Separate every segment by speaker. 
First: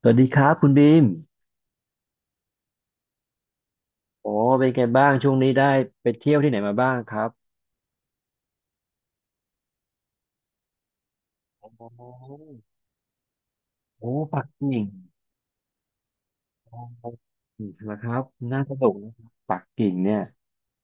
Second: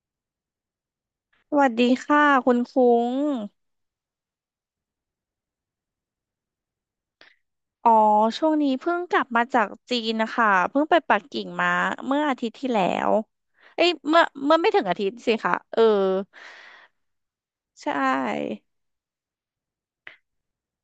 Speaker 1: สวัสดีครับคุณบีม
Speaker 2: สวัสดีค่ะคุณคุ้ง
Speaker 1: โอ้เป็นไงบ้างช่วงนี้ได้ไปเที่ยวที่ไหนมาบ้างครับ
Speaker 2: อ๋อช่วงนี้เพิ่งกลับมาจากจีนนะคะเพิ่งไปปักกิ่ง
Speaker 1: อ๋
Speaker 2: มาเมื่ออา
Speaker 1: อ
Speaker 2: ทิตย์ที่แล้วเอ้ย
Speaker 1: โอ้
Speaker 2: เมื่อ
Speaker 1: ปัก
Speaker 2: เมื่อไม่ถึ
Speaker 1: กิ่ง
Speaker 2: งอาทิตย์สิคะเออ
Speaker 1: โอ๋อ
Speaker 2: ใช
Speaker 1: นะครับน่า
Speaker 2: ่
Speaker 1: สนุกนะครับปักกิ่งเนี่ย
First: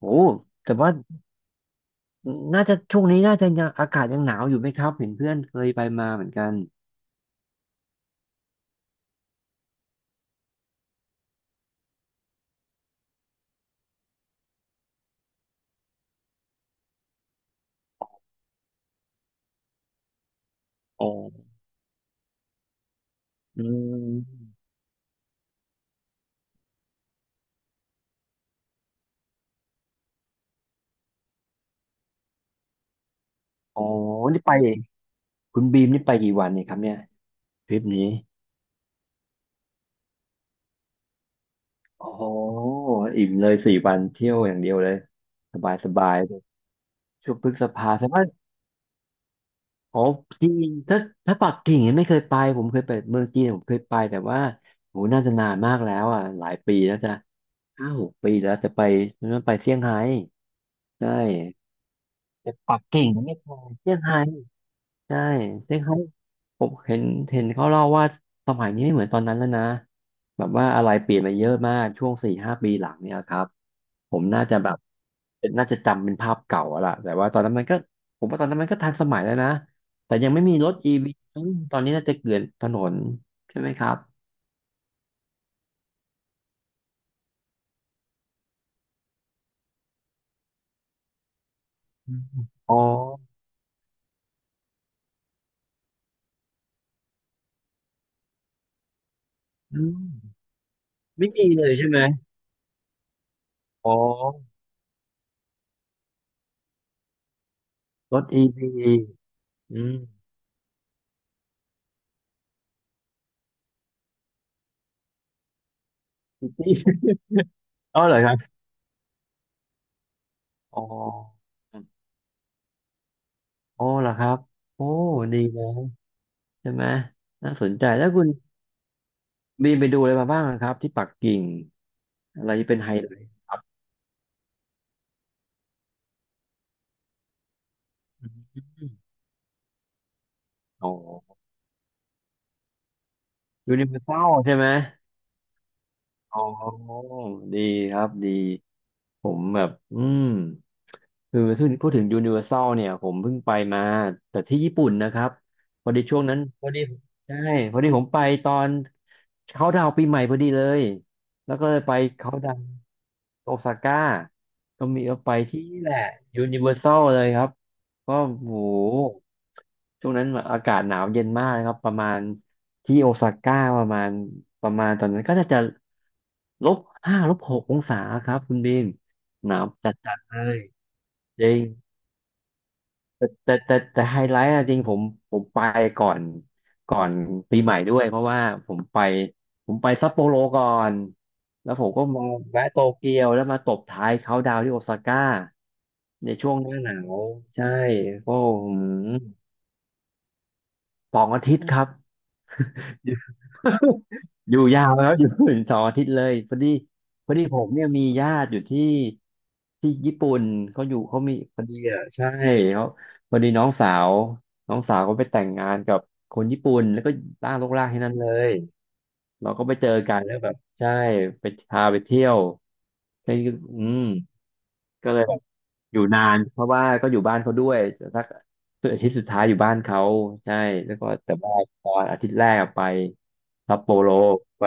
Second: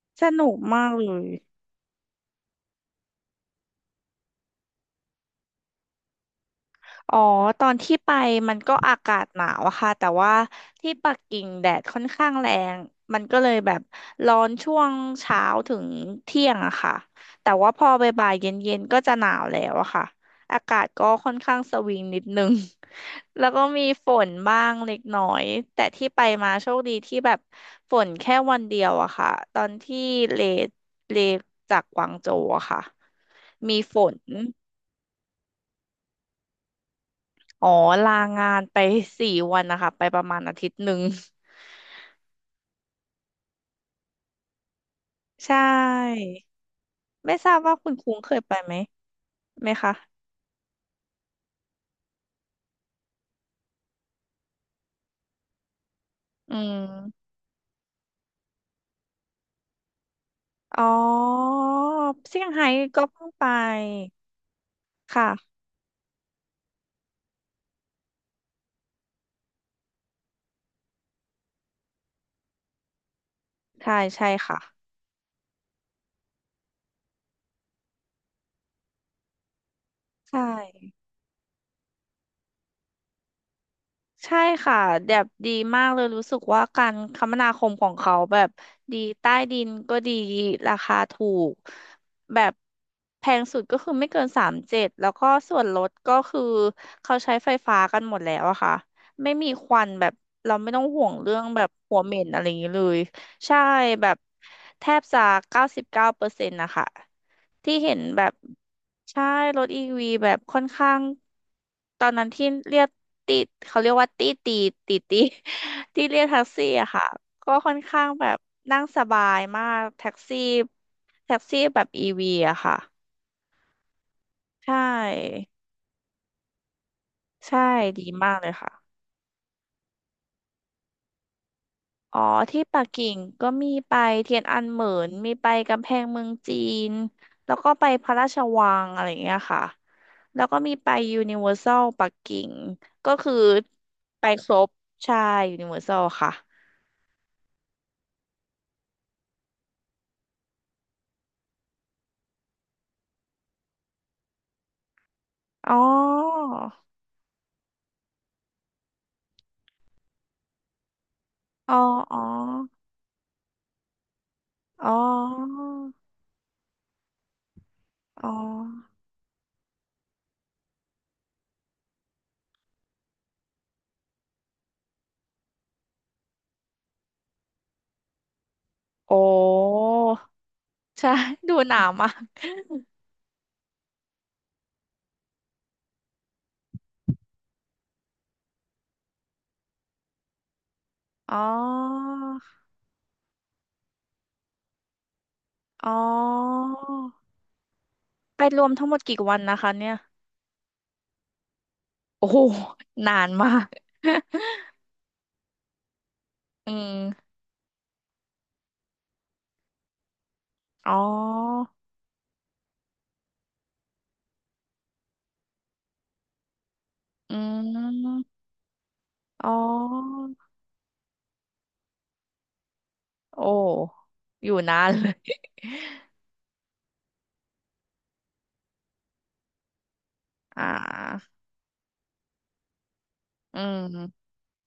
Speaker 1: โอ้
Speaker 2: สนุก
Speaker 1: แต่
Speaker 2: มาก
Speaker 1: ว่า
Speaker 2: เลย
Speaker 1: น่าจะช่วงนี้น่าจะยังอากาศยังหนาวอยู่ไหมครับเห็นเพื่อนเคยไปมาเหมือนกัน
Speaker 2: อ๋อตอนที่ไปมันก็อากาศหนาวอะค่ะแต่ว่าที่ปักกิ่งแดดค่อนข้างแรงมันก็เลยแบบร้อนช่วงเช้าถึงเที่ยงอะค่ะแต่ว่าพอบ่ายๆเย็นๆก็จะหนาวแล้วอะค่ะอากาศ
Speaker 1: อ๋
Speaker 2: ก็
Speaker 1: อ
Speaker 2: ค่อนข้างสวิงนิดนึง แล้วก็
Speaker 1: อื
Speaker 2: มีฝ
Speaker 1: ม
Speaker 2: นบ้างเล็กน้อยแต่ที่ไปมาโชคดีที่แบบฝนแค่วันเดียวอะค่ะตอนที่เลเลจากกวางโจวอะค่ะมี
Speaker 1: โอ้
Speaker 2: ฝน
Speaker 1: นี่ไปคุณบีมนี่ไปกี่วันเนี่ยครับเนี่ย
Speaker 2: อ๋อ
Speaker 1: ทริปนี้
Speaker 2: ลางานไป4 วันนะคะไปประมาณอาทิตย์หนึ่ง
Speaker 1: โอ้โหอิ่มเลยสี่วันเที่ยวอย่างเดียวเลย
Speaker 2: ใช
Speaker 1: สบายสบาย
Speaker 2: ่
Speaker 1: เลยช่
Speaker 2: ไม่
Speaker 1: วงพ
Speaker 2: ท
Speaker 1: ฤ
Speaker 2: ราบ
Speaker 1: ษ
Speaker 2: ว่า
Speaker 1: ภา
Speaker 2: คุณ
Speaker 1: ใช่
Speaker 2: คุ้
Speaker 1: ไห
Speaker 2: ง
Speaker 1: ม
Speaker 2: เคยไปไหมคะ
Speaker 1: อ๋อจีนถ้าปักกิ่งยังไม่เคยไปผมเคยไปเมืองจีนผมเคยไปแต่ว่าโหน่าจะนานมากแล้วอ่ะหลา
Speaker 2: อื
Speaker 1: ยปี
Speaker 2: ม
Speaker 1: แล้วจะห้าหกปีแล้วแต่ไปนั่นไปเซี่ยงไฮ้
Speaker 2: อ๋อ
Speaker 1: ใช่
Speaker 2: เซี่ยง
Speaker 1: แต่
Speaker 2: ไฮ้
Speaker 1: ปัก
Speaker 2: ก็
Speaker 1: กิ่งยั
Speaker 2: เพิ่
Speaker 1: ง
Speaker 2: ง
Speaker 1: ไม่
Speaker 2: ไป
Speaker 1: เคยเซี่ยงไฮ้ ใช่
Speaker 2: ค่ะ
Speaker 1: ซึ่งเขาผมเห็นเห็นเขาเล่าว่าสมัยนี้ไม่เหมือนตอนนั้นแล้วนะแบบว่าอะไรเปลี่ยนไปเยอะมากช่วงสี่ห้าปีหลังเนี่ยครับ
Speaker 2: ใช่
Speaker 1: ผม
Speaker 2: ใช่
Speaker 1: น่าจะ
Speaker 2: ค่ะ
Speaker 1: แบบเป็นน่าจะจำเป็นภาพเก่าอะล่ะแต่ว่าตอนนั้นมันก็ผมว่าตอนนั้นมันก็ทันสมัยแล้วนะ แต่ยังไม่
Speaker 2: ใช่
Speaker 1: มีรถอีวีตอนนี้น่าจะเกลื่อนถนนใช่ไหมครับ
Speaker 2: ใช่ค่ะแบบดีมากเลยรู้สึกว่าการคมนาคมของเขาแบบดีใต้ดินก็ดีราคาถูก
Speaker 1: อืม
Speaker 2: แบบ
Speaker 1: อ๋อ
Speaker 2: แพงสุดก็คือไม่เกินสามเจ็ดแล้วก็ส่วนลดก็คือเขาใช้ไฟฟ้ากันหมดแล้วอะค่ะไม่มีควั
Speaker 1: อื
Speaker 2: นแบบ
Speaker 1: ม
Speaker 2: เราไม่ต้องห่วง
Speaker 1: ไม่
Speaker 2: เรื่อง
Speaker 1: มี
Speaker 2: แบ
Speaker 1: เล
Speaker 2: บ
Speaker 1: ยใช่
Speaker 2: หั
Speaker 1: ไหม
Speaker 2: วเหม็นอะไรอย่างนี้เลยใช่
Speaker 1: อ๋อ
Speaker 2: แบบแทบจะ99%นะคะที่เห็น
Speaker 1: ร
Speaker 2: แบ
Speaker 1: ถ
Speaker 2: บ
Speaker 1: อีวี
Speaker 2: ใช่รถ
Speaker 1: อื
Speaker 2: อี
Speaker 1: ม
Speaker 2: วีแบบค่อนข้างตอนนั้นที่เรียกติดเขาเรียกว่าตีตีตีตี ที่เรียกแท็กซี่อะค่ะ ก็ค่อน
Speaker 1: อ๋อ
Speaker 2: ข้าง
Speaker 1: เหรอ
Speaker 2: แบ
Speaker 1: ครั
Speaker 2: บ
Speaker 1: บ
Speaker 2: นั่งสบายมากแท็กซี่
Speaker 1: อ๋อ
Speaker 2: แท็กซี่แบบอีวีอะค่ะ
Speaker 1: อ๋อเหรอครับ
Speaker 2: ใช
Speaker 1: โอ้ดี
Speaker 2: ่
Speaker 1: เลย ใช่ไหมน่า
Speaker 2: ใช่
Speaker 1: สนใจ
Speaker 2: ดี
Speaker 1: แล้วคุณ
Speaker 2: มากเลยค่ะ
Speaker 1: บีมไปดูอะไรมาบ้างครับที่ปักกิ่ง
Speaker 2: อ๋อ
Speaker 1: อะไร
Speaker 2: ที่
Speaker 1: ที่เป็
Speaker 2: ปั
Speaker 1: น
Speaker 2: ก
Speaker 1: ไฮไล
Speaker 2: กิ่ง
Speaker 1: ท์
Speaker 2: ก็
Speaker 1: ครั
Speaker 2: มี
Speaker 1: บ
Speaker 2: ไปเทียนอันเหมินมีไปกำแพงเมืองจีนแล้วก็ไปพระรา
Speaker 1: อ
Speaker 2: ชวัง
Speaker 1: ม
Speaker 2: อะไรอย่างเงี้ยค่ะ แล้วก็มี
Speaker 1: อ๋อ
Speaker 2: ไปยูนิเวอร์แซลปักกิ่งก็คือ
Speaker 1: ยูนิเวอร์แซ
Speaker 2: ไป
Speaker 1: ล
Speaker 2: ค
Speaker 1: ใช่
Speaker 2: ร
Speaker 1: ไหม
Speaker 2: บใช่ยูนิเวอร์แซลค่ะ
Speaker 1: อ๋อ ดีครับ ดี ผมแบบ อืมคือพูดถึงยูนิเวอร์แซลเนี่ย ผมเพิ่งไปมาแต่ที่ญี่ปุ่นนะครับ
Speaker 2: อ๋อ
Speaker 1: พอดีช่วงนั้นพอดีใช่ พอดีผมไปตอนเขาดาวน์ปีใหม่พอดีเลย แล้วก็
Speaker 2: อ๋
Speaker 1: เล
Speaker 2: อ
Speaker 1: ยไป
Speaker 2: อ๋อ
Speaker 1: เขาดาวน์โอซาก้าก็
Speaker 2: อ๋อ
Speaker 1: มีก็ไปที่นี่แหละยูนิเวอร์แซลเลยครับ ก็
Speaker 2: อ๋อ
Speaker 1: โหช่วงนั้นอากาศหนาวเย็นมากนะครับประมาณที่โอซาก้าประมาณตอนนั้นก็น่าจะลบห้าลบหกองศาครับคุณบีม
Speaker 2: โอ้
Speaker 1: หนาวจัดจัดเลย
Speaker 2: ใช่
Speaker 1: จ ริ
Speaker 2: ดู
Speaker 1: ง
Speaker 2: หนาวมาก
Speaker 1: แต่ไฮไลท์อะจริงผมไปก่อนก่อนปีใหม่ด้วยเพราะว่าผมไปซัปโปโรก่อน
Speaker 2: อ๋
Speaker 1: แล้วผมก็
Speaker 2: อ
Speaker 1: มาแวะโตเกียวแล้วมาตบท้ายเขาน์ดาวน์ที่โอซาก้า
Speaker 2: อ๋อ
Speaker 1: ในช่วงหน้าหนาวใช่โอ้
Speaker 2: ไปรว
Speaker 1: โห
Speaker 2: มทั้งหมดกี่วันนะคะเนี่ย
Speaker 1: สองอาทิตย์ครับ
Speaker 2: โอ้โห
Speaker 1: อ
Speaker 2: นาน
Speaker 1: ยู่
Speaker 2: มาก
Speaker 1: อยู่ยาวแล้วอยู่ถึงสองอาทิตย์เลยพอ
Speaker 2: อื
Speaker 1: ดี
Speaker 2: ม
Speaker 1: พอดีผมเนี่ยมีญาติอยู่ที่ที่ญี่ปุ่นเขา
Speaker 2: อ๋
Speaker 1: อ
Speaker 2: อ
Speaker 1: ยู่เขามีพอดีอ่ะใช่เขาพอดีน้องสาวก็ไปแต่งงานกับคนญี่ปุ่นแล้วก็
Speaker 2: อื
Speaker 1: ล่างลกล่างที่นั่นเล
Speaker 2: ม
Speaker 1: ย
Speaker 2: อ๋
Speaker 1: เราก็ไปเจอกั
Speaker 2: อ
Speaker 1: นแล้วแบบใช่ไปพาไปเที่ยวใช่
Speaker 2: โอ
Speaker 1: อืม
Speaker 2: ้อยู่นานเล
Speaker 1: ก็เลย
Speaker 2: ย
Speaker 1: อยู่นานเพราะว่าก็อยู่บ้านเขาด้วยสักอาทิตย์สุดท้ายอยู่บ้านเขาใช่
Speaker 2: อ่า
Speaker 1: แล้วก็แต่ว่าตอนอาทิตย์แรกอะไป
Speaker 2: อื
Speaker 1: ซัปโปโร
Speaker 2: ม
Speaker 1: ไป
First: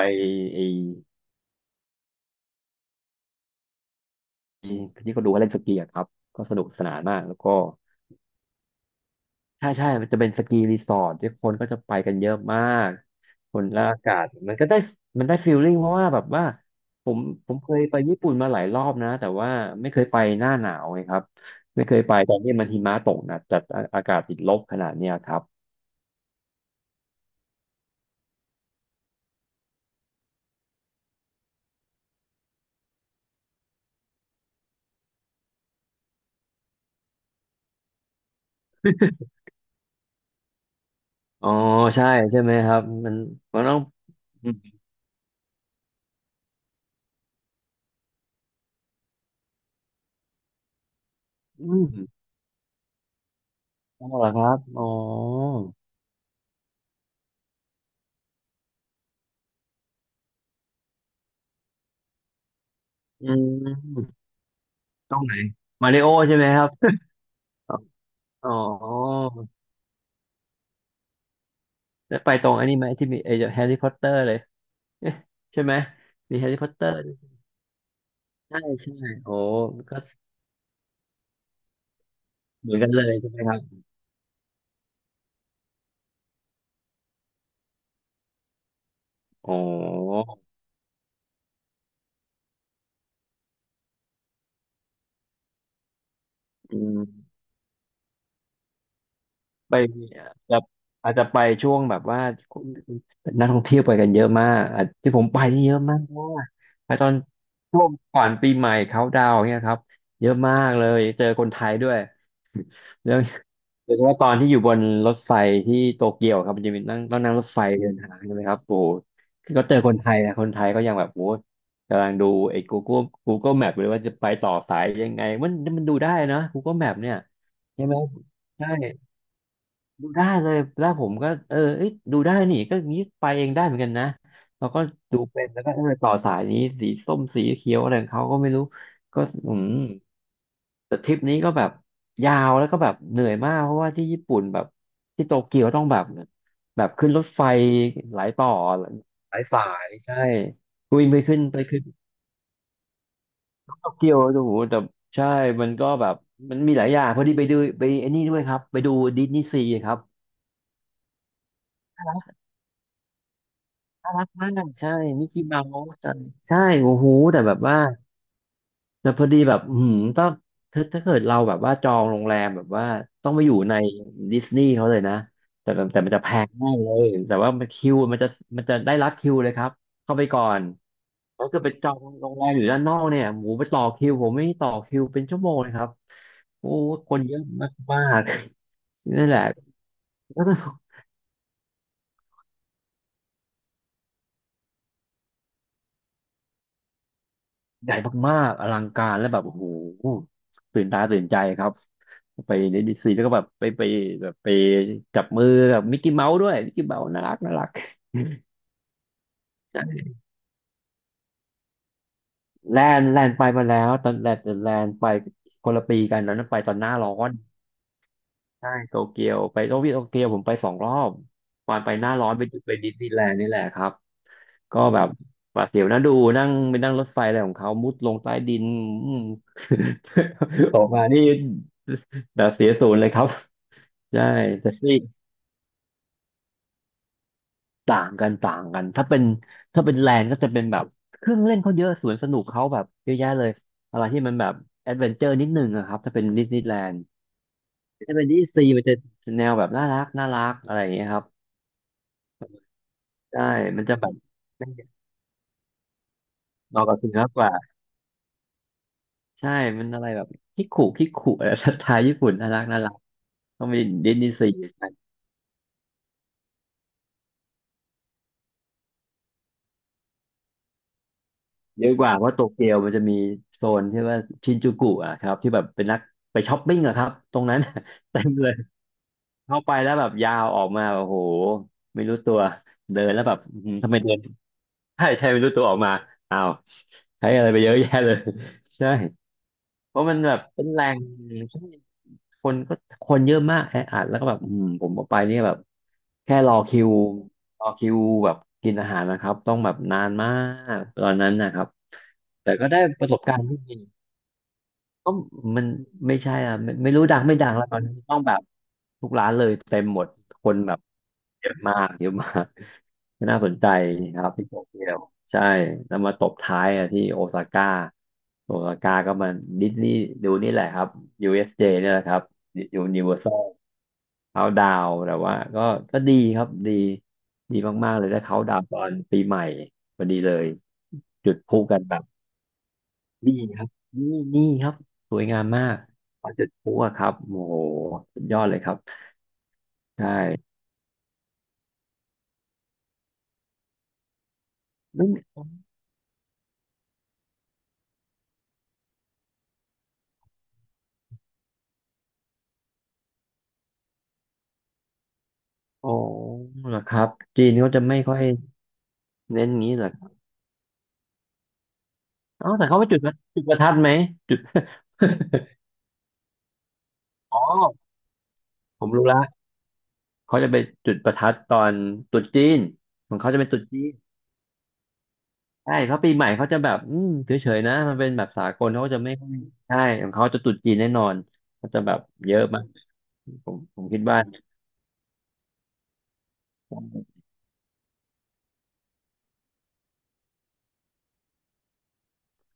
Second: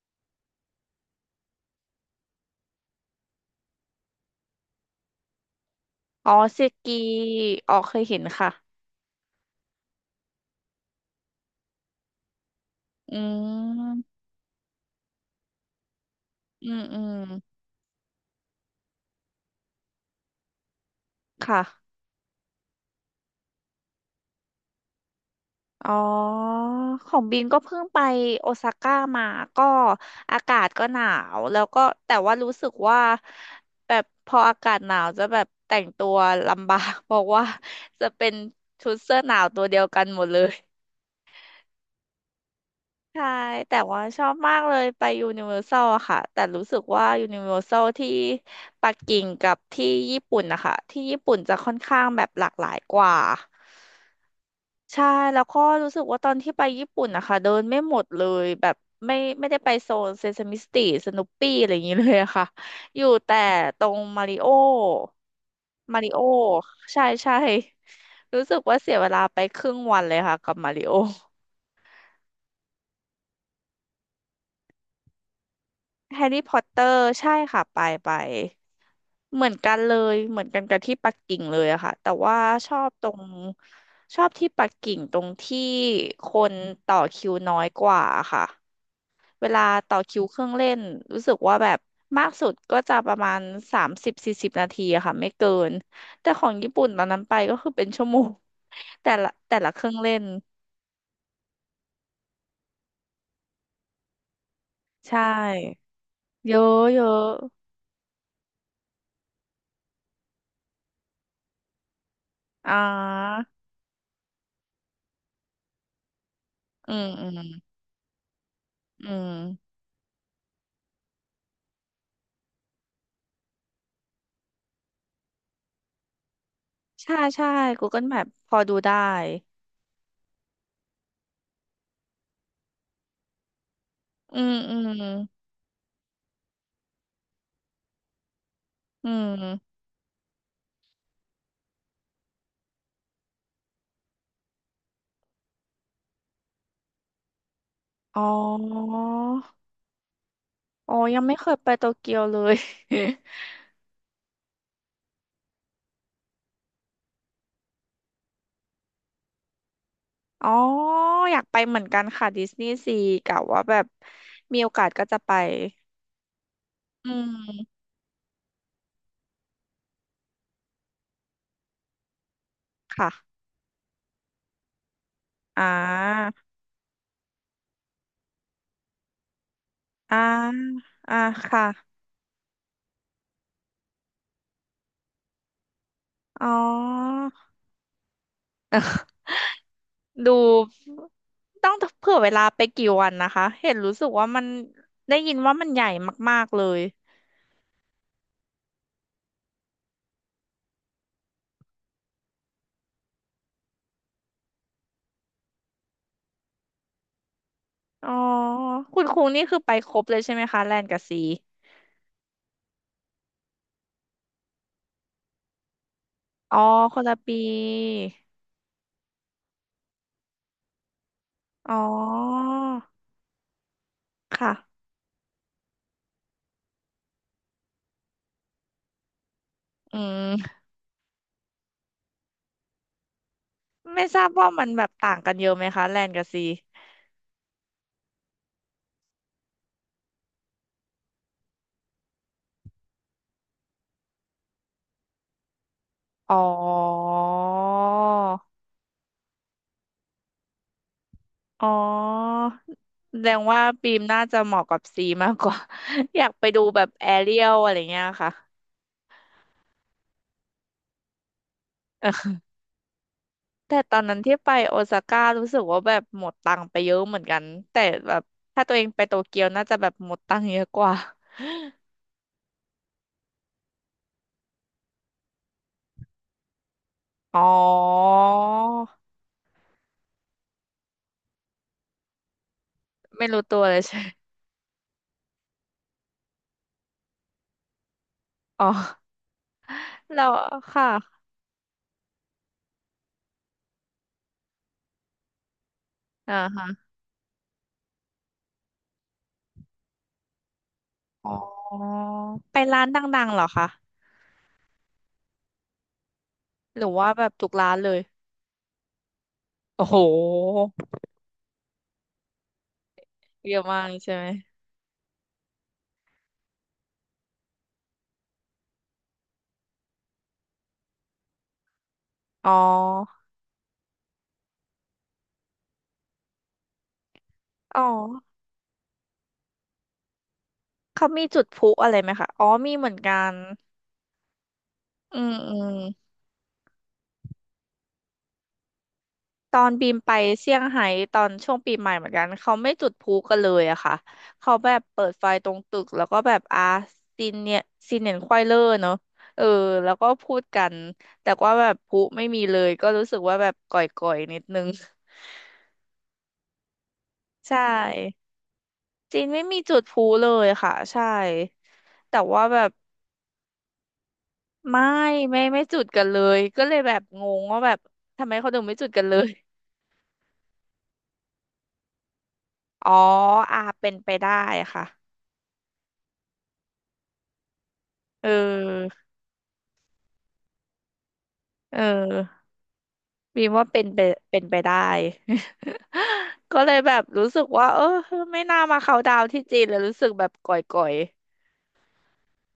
Speaker 1: ไอ้ที่เขาดูเขาเล่นสกีอะครับ
Speaker 2: อ๋อ
Speaker 1: ก็ส
Speaker 2: เซ
Speaker 1: นุกส
Speaker 2: กี
Speaker 1: นานมากแล้วก็
Speaker 2: อ๋อเคยเห็นค่ะ
Speaker 1: ใช่ใช่มันจะเป็นสกีรีสอร์ทที่คนก็จะไปกันเยอะมาก
Speaker 2: อื
Speaker 1: คนและอากา
Speaker 2: ม
Speaker 1: ศมันก็ได้มันได้ฟีลลิ่งเพราะว่าแบบว่า
Speaker 2: อืมอื
Speaker 1: ผ
Speaker 2: ม
Speaker 1: มเคยไปญี่ปุ่นมาหลายรอบนะ แต่ว่าไม่เคยไปหน้าหนาวไงครับไม่
Speaker 2: ค่ะ
Speaker 1: เคยไปตอนที่มันหิมะตกนะแต่อาอากาศติดลบขนาดเนี้ยครับ
Speaker 2: อ๋อของบินก็เพิ่งไปโอซาก้ามาก็อากาศก็หนาวแล้วก็แต่ว่ารู้สึกว่าแบบพออากาศหนาวจะแบบแต่งตัวลำบาก เพราะว่าจะเป็นชุดเสื้อหนาวตัวเดียวกันหมดเลย
Speaker 1: อ๋อ ใช่ใช่ไหมครับ มัน
Speaker 2: ใช่
Speaker 1: ต้
Speaker 2: แต่
Speaker 1: อง
Speaker 2: ว่าชอบ
Speaker 1: อื
Speaker 2: มากเลยไปยูนิเวอร์แซลอะค่ะแต่รู้สึกว่ายูนิเวอร์แซลที่ปักกิ่งกับที่ญี่ปุ่นนะคะที่ญี่ปุ่นจะค่อ
Speaker 1: อื
Speaker 2: น
Speaker 1: ม
Speaker 2: ข้างแบบหลากหลายกว่า
Speaker 1: ต้องเหรอครับอ๋อ
Speaker 2: ใช่แล้วก็รู้สึกว่าตอนที่ไปญี่ปุ่นนะคะเดินไม่หมดเลยแบบไม่ได้ไปโซนเซซามิสตรีสนุปปี้อะไรอย่างนี้เลยอะค่ะอยู่
Speaker 1: อื
Speaker 2: แต่ตรง
Speaker 1: ม
Speaker 2: มาริโอ
Speaker 1: ต้องไหนมา
Speaker 2: มา
Speaker 1: ริ
Speaker 2: ริ
Speaker 1: โอ
Speaker 2: โอ
Speaker 1: ใช่ไหมครับ
Speaker 2: ใช่ใช่รู้
Speaker 1: อ๋อ
Speaker 2: สึกว่าเสียเวลาไปครึ่งวันเลยค่ะกับมาริโอ
Speaker 1: แล้วไปตรงอันนี้ไหมที่มีไอ้แฮร์รี่พอตเตอร์เลย เอ๊ะใช่ไหม
Speaker 2: แฮร์
Speaker 1: มี
Speaker 2: รี่
Speaker 1: แฮ
Speaker 2: พ
Speaker 1: ร์
Speaker 2: อ
Speaker 1: รี่
Speaker 2: ต
Speaker 1: พอต
Speaker 2: เต
Speaker 1: เตอ
Speaker 2: อ
Speaker 1: ร์
Speaker 2: ร์ใช่ค่ะไปไป
Speaker 1: ใช่ใช่โอ้
Speaker 2: เหมือนกันเล
Speaker 1: ก็
Speaker 2: ยเหมือนกันกับที่ปักกิ่งเลยอะค่ะแต่ว่า
Speaker 1: เห
Speaker 2: ช
Speaker 1: มื
Speaker 2: อ
Speaker 1: อนกั
Speaker 2: บ
Speaker 1: นเล
Speaker 2: ตร
Speaker 1: ย
Speaker 2: ง
Speaker 1: ใช่ไหมครับ
Speaker 2: ชอบที่ปักกิ่งตรงที่คนต่อคิวน้อยกว่าค่ะเว
Speaker 1: อ๋
Speaker 2: ลาต่อคิว
Speaker 1: อ
Speaker 2: เครื่องเล่นรู้สึกว่าแบบมากสุดก็จะประมาณ30-40 นาทีอะค่ะไม่เกินแต่ของญี่
Speaker 1: อื
Speaker 2: ปุ่นตอนนั้น
Speaker 1: ม
Speaker 2: ไปก็คือเป็นชั่วโมง แต่ละแต่ละ
Speaker 1: ไป
Speaker 2: เครื่องเล่น
Speaker 1: จะอาจจะไปช่วงแบบว่านักท่องเที่ยวไปกันเยอะมากอาจที่
Speaker 2: ใช่
Speaker 1: ผมไปนี่เยอะมากเพราะว่า
Speaker 2: เยอะ
Speaker 1: ไป
Speaker 2: เย
Speaker 1: ตอน
Speaker 2: อะ
Speaker 1: ช่วงก่อนปีใหม่เขาดาวน์เนี่ยครับเยอะมากเลยเจอคนไทยด้วย
Speaker 2: อ่
Speaker 1: แล้ว
Speaker 2: า
Speaker 1: โดยเฉพาะตอนที่อยู่บนรถไฟที่โตเกียวครับมันจะมี
Speaker 2: อื
Speaker 1: นั่ง
Speaker 2: ม
Speaker 1: ต้อง
Speaker 2: อื
Speaker 1: นั่ง
Speaker 2: ม
Speaker 1: รถไฟเดินทางใช่ไหมครับโอ้โห
Speaker 2: อื
Speaker 1: ก็
Speaker 2: ม
Speaker 1: เจอคนไทยนะคนไทยก็ยังแบบโอ้โหกำลังดูไอ้ Google Map เลยว่าจะไปต่อสายยังไงมันดูได้นะ Google Map เนี่
Speaker 2: ใช่
Speaker 1: ย
Speaker 2: ใช่
Speaker 1: ใช่ไหม
Speaker 2: Google Map พอ
Speaker 1: ใช่
Speaker 2: ดูได้
Speaker 1: ดูได้เลยแล้วผมก็เออเอ้ยดูได้นี่ก็งี้ไปเองได้เหมือนกันนะ
Speaker 2: อืม
Speaker 1: เรา
Speaker 2: อื
Speaker 1: ก็
Speaker 2: ม
Speaker 1: ดูเป็นแล้วก็เออต่อสายนี้สีส้มสีเขียวอะไรของเขาก็ไม่รู้
Speaker 2: อื
Speaker 1: ก็อืม
Speaker 2: ม
Speaker 1: แต่ทริปนี้ก็แบบยาวแล้วก็แบบเหนื่อยมากเพราะว่าที่ญี่ปุ่นแบบที่โตเกียวต้องแบบขึ้นรถไฟห
Speaker 2: อ๋อ
Speaker 1: ลายต่อหลายสายใช่
Speaker 2: อ๋อ
Speaker 1: คุยไป
Speaker 2: ยังไม่
Speaker 1: ขึ้น
Speaker 2: เคย
Speaker 1: ไป
Speaker 2: ไป
Speaker 1: ขึ้น
Speaker 2: โตเกียวเลย
Speaker 1: โตเกียวโอ้โหแต่ใช่มันก็แบบมันมีหลายอย่างพอดีไปดูไปไอ้นี่ด้วยครับไปดูดิสนีย์ซีครับ
Speaker 2: อ๋อ อยากไปเหมือนกันค่ะดิสนีย์ซีกะว่าแบบ
Speaker 1: น่ารักมา
Speaker 2: มี
Speaker 1: ก
Speaker 2: โอกาส
Speaker 1: ใช่
Speaker 2: ก็จะ
Speaker 1: มิก
Speaker 2: ไป
Speaker 1: กี้เมาส์ใช่ใช่โอ้โห
Speaker 2: อื
Speaker 1: แต่แบบว่า
Speaker 2: ม
Speaker 1: แต่พอดีแบบต้องถ้าเกิดเราแบบว่าจองโรงแรมแบบว่า
Speaker 2: ค่ะ
Speaker 1: ต้องไปอยู่ในดิสนีย์เขาเลยนะ
Speaker 2: อ่
Speaker 1: แต่แบบแต่มันจะแพ
Speaker 2: า
Speaker 1: งมากเลยแต่ว่ามันคิวมันจะมันจะได้รัดคิวเลยครับเข้า
Speaker 2: อ่า
Speaker 1: ไปก่อน
Speaker 2: อ่า
Speaker 1: แล้วก็
Speaker 2: ค่ะ
Speaker 1: ไปจองโรงแรมอยู่ด้านนอกเนี่ยหมูไปต่อคิวผมไม่ต่อคิวเป็นชั่วโมงเลยครับ
Speaker 2: อ๋อ
Speaker 1: โอ้คนเยอะมากๆ นั่นแหละ
Speaker 2: ดูต้องเผื่อเวลาไปกี่วันนะคะ เห็นรู้สึกว่ามันได้ยินว่ามันใหญ่มากๆเลย
Speaker 1: ใหญ่มากๆอลังการและแบบโอ้โหตื่นตาตื่นใจครับไปในดิสนีย์แล้วก็แบบไปแบบไปจับมือกับมิกกี้เมาส์ด้วยมิกกี้เมาส์น่ารักน่ารัก
Speaker 2: อ๋อ คุณครูนี่คือไปครบ
Speaker 1: ใช่
Speaker 2: เลยใช่ไหมคะแลนกับซี
Speaker 1: แลนด์แลนด์ไปมาแล้วตอนแลนด์แลนด์ไปคนละปีกันนั้น
Speaker 2: อ๋
Speaker 1: ไป
Speaker 2: อ
Speaker 1: ตอนหน้า
Speaker 2: คน
Speaker 1: ร้อ
Speaker 2: ละ
Speaker 1: น
Speaker 2: ปี
Speaker 1: ใช่โตเกียวไปโตเกียวผมไปสองรอบต
Speaker 2: อ๋
Speaker 1: อนไปหน้าร้อนไป
Speaker 2: อ
Speaker 1: ไปดิสนีย์แลนด์นี่แหละครับ ก็
Speaker 2: ค่ะ
Speaker 1: แบบหวาดเสียวนะดูนั่งไปนั่งรถไฟอะไรของเขามุดลงใต้ดิน อืม
Speaker 2: อืม
Speaker 1: ออกมานี่แบบเสียศูนย์เลยครับ
Speaker 2: ไม่ท
Speaker 1: ใช่
Speaker 2: ราบว่ามัน
Speaker 1: แต่
Speaker 2: แบบ
Speaker 1: ที่
Speaker 2: ต่างกันเยอะไหมคะแลนกับซี
Speaker 1: ต่างกันต่างกันถ้าเป็นแลนด์ก็จะเป็นแบบเครื่องเล่นเขาเยอะสวนสนุกเขาแบบเยอะแยะเลยอะไรที่มันแบบแอดเวนเจอร์นิดหนึงอะครับถ้าเป็น
Speaker 2: อ๋อ
Speaker 1: ดิสนีย์แลนด์ถ้าเป็นดิสซีมันจะแนวแบบน่ารักน่ารักอะไรอย่างเงี้ยครับ
Speaker 2: อ๋อแสดง
Speaker 1: ใช่
Speaker 2: ว่า
Speaker 1: มัน
Speaker 2: บี
Speaker 1: จะ
Speaker 2: ม
Speaker 1: แบบ
Speaker 2: น่าจะเหมาะกับซีมากกว่า อยากไปดู
Speaker 1: เห
Speaker 2: แบ
Speaker 1: มาะ
Speaker 2: บ
Speaker 1: กับ
Speaker 2: แอ
Speaker 1: สุนัข
Speaker 2: เรี
Speaker 1: ก
Speaker 2: ย
Speaker 1: ว่า
Speaker 2: ลอะไรเงี้ยค่ะ
Speaker 1: ใช่มันอะไรแบบคิกคุคิกคุอะไร สไตล์ญี่ปุ่น น่ารักน่ารัก ต้อง
Speaker 2: แต่
Speaker 1: มี
Speaker 2: ตอน
Speaker 1: ดิ
Speaker 2: นั้
Speaker 1: ส
Speaker 2: น
Speaker 1: นีย์
Speaker 2: ที่
Speaker 1: ซี
Speaker 2: ไปโอ
Speaker 1: ใช่
Speaker 2: ซาก้ารู้สึกว่าแบบหมดตังค์ไปเยอะเหมือนกันแต่แบบถ้าตัวเองไปโตเกียวน่าจะแบบหมดตังค์เยอะกว่า
Speaker 1: เยอะกว่าเพราะโตเกียวมันจะมีโซนที่ว่าชินจูกุอะครับที่แบบเป็นนักไปช้อปปิ้งอะครับต
Speaker 2: อ๋
Speaker 1: รง
Speaker 2: อ
Speaker 1: นั้น เต็มเลยเข้าไปแล้วแบบยาวออกมาโอ้โหไม่รู้ตัวเดินแล้ว
Speaker 2: ไม่
Speaker 1: แบบ
Speaker 2: รู้ตั
Speaker 1: อื้อ
Speaker 2: ว
Speaker 1: หื
Speaker 2: เล
Speaker 1: อ
Speaker 2: ย
Speaker 1: ทำไม
Speaker 2: ใช่
Speaker 1: เดิน ใช่ใช่ไม่รู้ตัวออกมาอ้าวใช้อะไรไปเยอะแยะเลย
Speaker 2: อ๋อ
Speaker 1: ใช่เพราะมัน
Speaker 2: แล้
Speaker 1: แบ
Speaker 2: ว
Speaker 1: บเป็นแห
Speaker 2: ค่ะ
Speaker 1: ล่ง คนก็คนเยอะมากแออัดแล้วก็แบบผมออกไปเนี่ยแบบ
Speaker 2: อ่า
Speaker 1: แค่รอ
Speaker 2: ฮะ
Speaker 1: คิวรอคิวแบบกินอาหารนะครับต้องแบบนานมากตอน
Speaker 2: อ๋
Speaker 1: นั้
Speaker 2: อ
Speaker 1: นนะครับแต่
Speaker 2: ไป
Speaker 1: ก็ได้
Speaker 2: ร้านด
Speaker 1: ประส
Speaker 2: ั
Speaker 1: บ
Speaker 2: งๆ
Speaker 1: กา
Speaker 2: เหร
Speaker 1: ร
Speaker 2: อ
Speaker 1: ณ์ที่
Speaker 2: คะ
Speaker 1: ดี ก็มันไม่ใช่อ่ะ
Speaker 2: หรือ
Speaker 1: ไม่รู้
Speaker 2: ว่า
Speaker 1: ดั
Speaker 2: แบ
Speaker 1: ง
Speaker 2: บ
Speaker 1: ไม่
Speaker 2: ทุ
Speaker 1: ดั
Speaker 2: ก
Speaker 1: งแล้ว
Speaker 2: ร้า
Speaker 1: ต
Speaker 2: น
Speaker 1: อน
Speaker 2: เล
Speaker 1: นี้
Speaker 2: ย
Speaker 1: ต้องแบบทุกร้านเลยเต็
Speaker 2: โอ้
Speaker 1: ม
Speaker 2: โห
Speaker 1: หมดคนแบบเยอะมากเยอะมากน่าส
Speaker 2: เย
Speaker 1: น
Speaker 2: อะ
Speaker 1: ใจ
Speaker 2: มากเลยใช่
Speaker 1: ค
Speaker 2: ไหม
Speaker 1: รับที่โตเกียวใช่แล้วมาตบท้ายอ่ะที่โอซาก้าโอซาก้าก็มาดิสนีย์ดูนี่แหละครับ USJ เอสเจเนี่ยแหละครับ
Speaker 2: อ๋
Speaker 1: ยูนิเวอร์
Speaker 2: อ
Speaker 1: แซลเขาดาวน์แต่ว่าก็ก็ดีครับดี
Speaker 2: อ๋อ
Speaker 1: มากๆเลยถ้าเขาดาวน์ตอนปีใหม่พอดีเลย
Speaker 2: เขามี
Speaker 1: จุด
Speaker 2: จุด
Speaker 1: พ
Speaker 2: พ
Speaker 1: ลุ
Speaker 2: ลุ
Speaker 1: กัน
Speaker 2: อะไร
Speaker 1: แบบ
Speaker 2: ไหมคะอ๋อมีเหมือนกัน
Speaker 1: นี่ครับนี่นี่ครับส
Speaker 2: อื
Speaker 1: วย
Speaker 2: ม
Speaker 1: งาม
Speaker 2: อื
Speaker 1: มา
Speaker 2: ม
Speaker 1: กปลาเจ็ดพุอะครับโอ้โหสุดยอดเลยครับ
Speaker 2: ตอนบีม
Speaker 1: ใช
Speaker 2: ไป
Speaker 1: ่
Speaker 2: เซี่ยงไฮ้ตอนช่วงปีใหม่เหมือนกันเขาไม่จุดพลุกันเลยอะค่ะเขาแบบเปิ
Speaker 1: ไม่
Speaker 2: ด
Speaker 1: มี
Speaker 2: ไฟตรงตึกแล้วก็แบบอาซีเนียซีเนียนควายเลอร์เนอะเออแล้วก็พูดกันแต่ว่าแบบพลุไม่มีเลยก็รู้สึกว่าแบบก่อยๆนิดนึง
Speaker 1: อ๋อเหรอครับจี
Speaker 2: ใช
Speaker 1: นเขาจะไม่ค่อ
Speaker 2: ่
Speaker 1: ย
Speaker 2: จีนไม่
Speaker 1: เน้น
Speaker 2: มี
Speaker 1: งี้
Speaker 2: จุด
Speaker 1: เหรอ
Speaker 2: พลุ
Speaker 1: ครับ
Speaker 2: เลยค่ะใช่แต่ว่า
Speaker 1: เอ้า
Speaker 2: แบ
Speaker 1: แต่
Speaker 2: บ
Speaker 1: เขาไปจุดประจุดประทัดไหมจุด
Speaker 2: ไม่ไม่ไม่ จุดกันเลยก็เลยแบบง
Speaker 1: อ๋อ
Speaker 2: งว่าแบบทำไมเขาถึงไม่
Speaker 1: ผ
Speaker 2: จุด
Speaker 1: ม
Speaker 2: กั
Speaker 1: รู้
Speaker 2: นเล
Speaker 1: ละ
Speaker 2: ย
Speaker 1: เขาจะไปจุดประทัดตอนตรุษจีน
Speaker 2: อ๋อ
Speaker 1: ของเขาจะเป็นต
Speaker 2: อา
Speaker 1: รุษจี
Speaker 2: เป็
Speaker 1: น
Speaker 2: นไปได้ค่ะ
Speaker 1: ใช่เพราะปีใหม่เขาจะแบบเฉยๆนะมันเป็นแบ
Speaker 2: เอ
Speaker 1: บสากลเขาจะ
Speaker 2: อ
Speaker 1: ไม่ค่อยใช่ของเขาจะตรุษจีนแน่นอนเขา
Speaker 2: เ
Speaker 1: จะแบบเย
Speaker 2: ออ
Speaker 1: อะมาก
Speaker 2: บี
Speaker 1: ผ
Speaker 2: ม
Speaker 1: ม
Speaker 2: ว่า
Speaker 1: ผ
Speaker 2: เป็
Speaker 1: ม
Speaker 2: น
Speaker 1: คิ
Speaker 2: ไป
Speaker 1: ดว่า
Speaker 2: เป็นไปได้ ก็เลยแบบรู้สึกว่าเออไม่น่ามาเขาน์ดาวน์ที่จีนเลยรู้สึกแบบก่อย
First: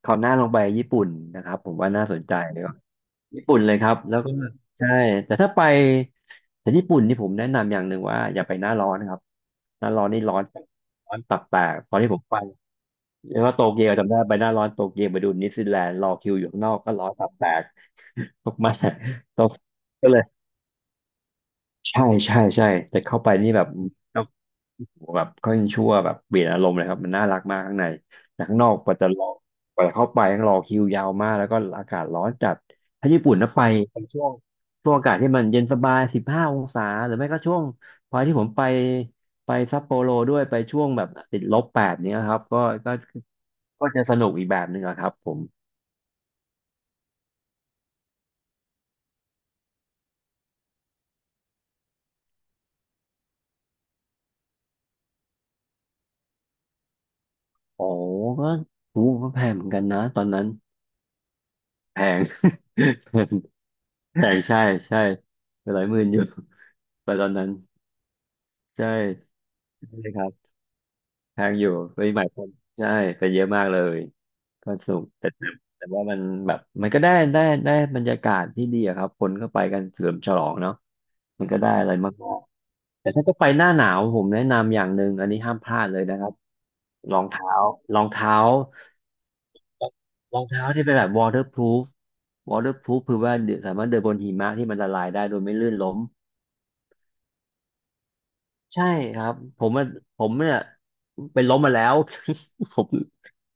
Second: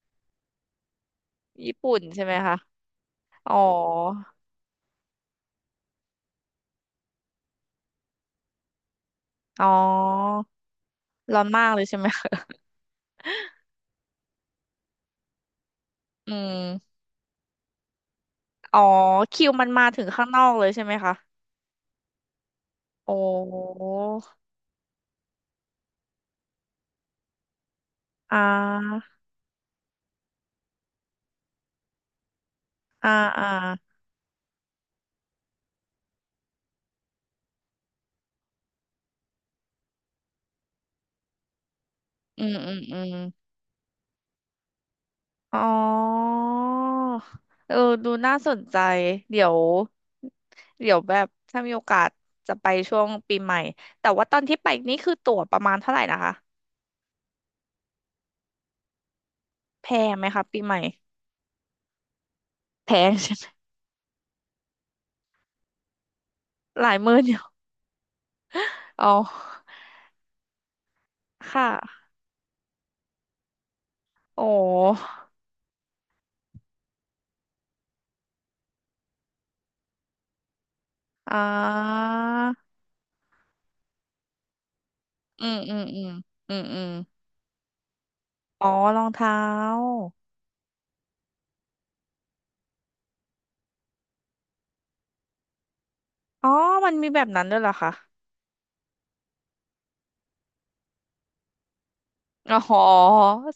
Speaker 1: คราวหน้าลองไปญี่ปุ่นนะครับ
Speaker 2: ๆ
Speaker 1: ผ
Speaker 2: ญี่
Speaker 1: มว่า
Speaker 2: ปุ่น
Speaker 1: น่าส
Speaker 2: ใช่
Speaker 1: น
Speaker 2: ไหม
Speaker 1: ใจ
Speaker 2: คะ
Speaker 1: เลยว่าญี่
Speaker 2: อ๋อ
Speaker 1: ปุ่นเลยครับแล้วก็ใช่แต่ถ้าไปแต่ญี่ปุ่นนี่ผมแนะนำอย่างหนึ่งว่าอย่าไปหน้าร้อนนะครับ
Speaker 2: อ๋อ
Speaker 1: หน้าร้อนนี่ร้อนตั
Speaker 2: ร้อ
Speaker 1: บ
Speaker 2: น
Speaker 1: แต
Speaker 2: มาก
Speaker 1: ก
Speaker 2: เลย
Speaker 1: ตอ
Speaker 2: ใช่
Speaker 1: น
Speaker 2: ไหม
Speaker 1: ที่ผม
Speaker 2: คะ
Speaker 1: ไปเรียกว่าโตเกียวจำได้ไปหน้าร้อนโตเกียวไปดูนิวซีแลนด์รอ คิ
Speaker 2: อื
Speaker 1: วอยู่
Speaker 2: ม
Speaker 1: ข้างนอกก็ร้อนตับแตก ตกมาก
Speaker 2: อ๋อ
Speaker 1: ๆต
Speaker 2: คิ
Speaker 1: ก
Speaker 2: วมันมาถึ
Speaker 1: ก็
Speaker 2: ง
Speaker 1: เลย
Speaker 2: ข้างนอกเลยใช่ไหมคะ
Speaker 1: ใช่ใช่แต่
Speaker 2: โอ
Speaker 1: เข้าไปนี่แบบ
Speaker 2: ้
Speaker 1: แบบเขายังชั่วแบบเปลี่ยนอารมณ์เลยครับมันน่ารักมากข้างใน
Speaker 2: อ่
Speaker 1: แต่ข้างนอกกว่า
Speaker 2: า
Speaker 1: จะรอกว่าจะเข้าไปต้องรอคิวยาวมากแล้วก็อากาศร้อนจัดถ้า
Speaker 2: อ่า
Speaker 1: ญี่ปุ่น
Speaker 2: อ่า
Speaker 1: นะไปเป็นช่วงอากาศที่มันเย็นสบาย15 องศาหรือไม่ก็ช่วงพอที่ผมไปไปซัปโปโรด้วยไปช่วงแบบติดลบ 8เนี้ยครั
Speaker 2: อื
Speaker 1: บ
Speaker 2: ม
Speaker 1: ก็
Speaker 2: อืม
Speaker 1: ก็
Speaker 2: อืม
Speaker 1: ก็จะสนุกอีกแบบหนึ่งอะครับผม
Speaker 2: อ๋อเออ ดูน่าสนใจ เดี๋ยว เดี๋ยวแบบถ้ามีโอกาสจะไปช่วงปีใหม่แต่ว่าตอนที่ไปนี่คือตั๋วประมาณเท่าไหร่นะคะ
Speaker 1: โอ้ก็ถูกแพงเหมือนกัน
Speaker 2: แพ
Speaker 1: นะ
Speaker 2: ง
Speaker 1: ตอ
Speaker 2: ไหม
Speaker 1: น
Speaker 2: คะ
Speaker 1: นั้น
Speaker 2: ปีใหม่
Speaker 1: แพง
Speaker 2: แพง
Speaker 1: แพ
Speaker 2: ใช่
Speaker 1: ง
Speaker 2: ไหม
Speaker 1: แพงใช่ใช่ไปหลายหมื่นอยู่
Speaker 2: หลาย ห
Speaker 1: ไป
Speaker 2: มื่น
Speaker 1: ตอน
Speaker 2: อ
Speaker 1: นั้น
Speaker 2: ยู่
Speaker 1: ใช่
Speaker 2: อ๋อ
Speaker 1: ใช่ครับแพ
Speaker 2: ค
Speaker 1: งอยู่
Speaker 2: ่ะ
Speaker 1: ปีใหม่คนใช่ไปเยอะมากเลย
Speaker 2: โอ
Speaker 1: ก็สนุก
Speaker 2: ้
Speaker 1: แต่แต่แต่ว่ามันแบบมันก็ได้ได้บรรยากาศที่ดีอะครับคนก็ไปกันเฉลิมฉลองเนาะ
Speaker 2: อ่
Speaker 1: มันก็ได้อะไร
Speaker 2: า
Speaker 1: มากๆแต่ถ้าจะไปหน้าหนาวผมแนะนำอย่างหนึ่งอันนี้
Speaker 2: อื
Speaker 1: ห้า
Speaker 2: ม
Speaker 1: มพ
Speaker 2: อื
Speaker 1: ลา
Speaker 2: ม
Speaker 1: ดเล
Speaker 2: อื
Speaker 1: ย
Speaker 2: ม
Speaker 1: นะครับ
Speaker 2: อืมอืม
Speaker 1: รองเท้ารองเท้า
Speaker 2: อ๋อรองเท้า
Speaker 1: รองเท้าที่เป็นแบบ waterproof waterproof คือว่าเดินสามารถเดินบนหิมะที่มันละลายได้โดยไม่ลื่นล้ม
Speaker 2: อ๋อมันมีแบบนั้นด้วยเหรอคะ
Speaker 1: ใช่ครับผมอะผมเนี่ยไปล้มมาแล้ว
Speaker 2: อ ๋
Speaker 1: ผ
Speaker 2: อ
Speaker 1: ม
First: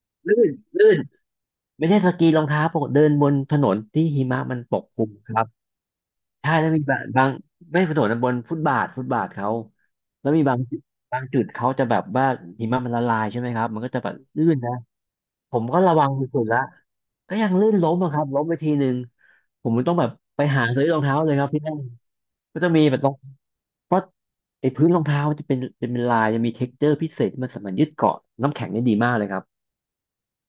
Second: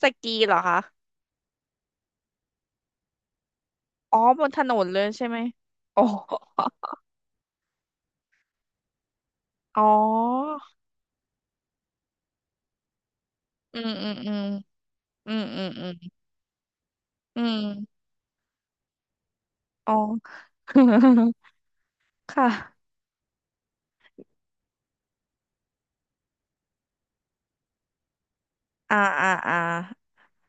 Speaker 2: สกี
Speaker 1: ลื่น
Speaker 2: เหรอคะ
Speaker 1: ลื่นไม่ใช่สกีรองเท้าปกติเดินบนถนนที่
Speaker 2: อ๋อ
Speaker 1: หิมะ
Speaker 2: บน
Speaker 1: มั
Speaker 2: ถ
Speaker 1: น
Speaker 2: น
Speaker 1: ปก
Speaker 2: น
Speaker 1: ค
Speaker 2: เล
Speaker 1: ลุ
Speaker 2: ย
Speaker 1: ม
Speaker 2: ใช่
Speaker 1: ค
Speaker 2: ไหม
Speaker 1: รับ
Speaker 2: โอ้
Speaker 1: ใช่แล้วมีบางบางไม่ถนนนะบนฟุตบาทฟุตบาทเขา
Speaker 2: อ๋
Speaker 1: แล้วมีบา
Speaker 2: อ
Speaker 1: งจุดบางจุดเขาจะแบบว่าหิมะมันละลายใช่ไหมครับ
Speaker 2: อื
Speaker 1: มัน
Speaker 2: ม
Speaker 1: ก็จะ
Speaker 2: อื
Speaker 1: แบ
Speaker 2: ม
Speaker 1: บ
Speaker 2: อืม
Speaker 1: ลื่นนะ
Speaker 2: อืม
Speaker 1: ผ
Speaker 2: อื
Speaker 1: ม
Speaker 2: ม
Speaker 1: ก็
Speaker 2: อื
Speaker 1: ระวัง
Speaker 2: ม
Speaker 1: สุดๆละก็
Speaker 2: อื
Speaker 1: ยังลื่นล้ม
Speaker 2: ม
Speaker 1: อะครับล้มไปทีหนึ่งผมมัน
Speaker 2: อ๋
Speaker 1: ต้
Speaker 2: อ
Speaker 1: องแบบไปหาซื้อรองเท้าเลยครับที่นั่น
Speaker 2: ค
Speaker 1: ก็จะมี
Speaker 2: ่ะ
Speaker 1: แบบรองเพราะไอ้พื้นรองเท้ามันจะเป็นลายจะมีเท็กเจอร์พิเศษที่มันสามารถยึดเกาะน้ำแข็งได้ดี
Speaker 2: อ่า
Speaker 1: มากเลย
Speaker 2: อ่า
Speaker 1: ครั
Speaker 2: อ่า
Speaker 1: บ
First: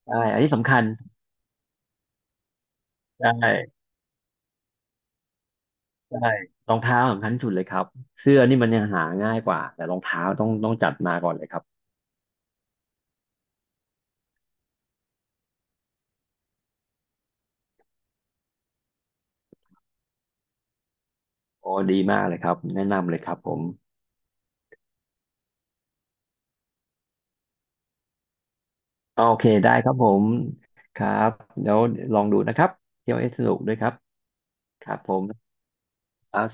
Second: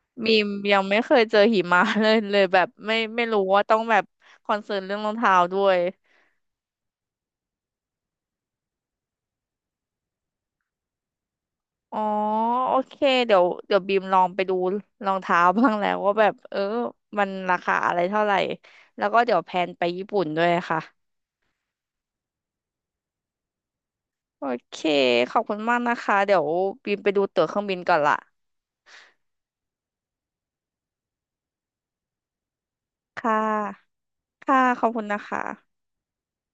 Speaker 1: ใช่
Speaker 2: มี
Speaker 1: อัน
Speaker 2: ม
Speaker 1: นี้สำ
Speaker 2: ยั
Speaker 1: คั
Speaker 2: ง
Speaker 1: ญ
Speaker 2: ไม่เคยเจอหิมะ เลยเลยแบบไม่ไม่
Speaker 1: ใช
Speaker 2: รู้ว่าต้อง
Speaker 1: ่
Speaker 2: แบบคอนเซิร์นเรื่องรองเท้าด้วย
Speaker 1: ใช่รองเท้าสำคัญที่สุดเลยครับเสื้อนี่มันยังหาง่ายกว่าแต่รองเท้าต้องจัดมาก่อนเลยครับ
Speaker 2: อ๋อโอเคเดี๋ยวเดี๋ยวบีมลองไปดูรองเท้าบ้างแล้วว่าแบบเออมันราคาอะไรเท่าไหร่แล้วก็เดี๋ยวแพลนไปญี่ปุ่นด้วยค่ะ
Speaker 1: โอ้ดีมากเลยครับแนะนำเลยครับผม
Speaker 2: โอเคขอบคุณมากนะคะเดี๋ยวบีมไปดูตั๋วเครื่องบินก่อนละ
Speaker 1: โอเคได้ครับผมครับเดี๋ยวลองดูนะครับเที่ยวเอ
Speaker 2: ค่
Speaker 1: สสนุกด้วยครับ
Speaker 2: ะค่ะข
Speaker 1: ค
Speaker 2: อบ
Speaker 1: รับ
Speaker 2: คุณ
Speaker 1: ผ
Speaker 2: นะ
Speaker 1: ม
Speaker 2: คะ
Speaker 1: ครับ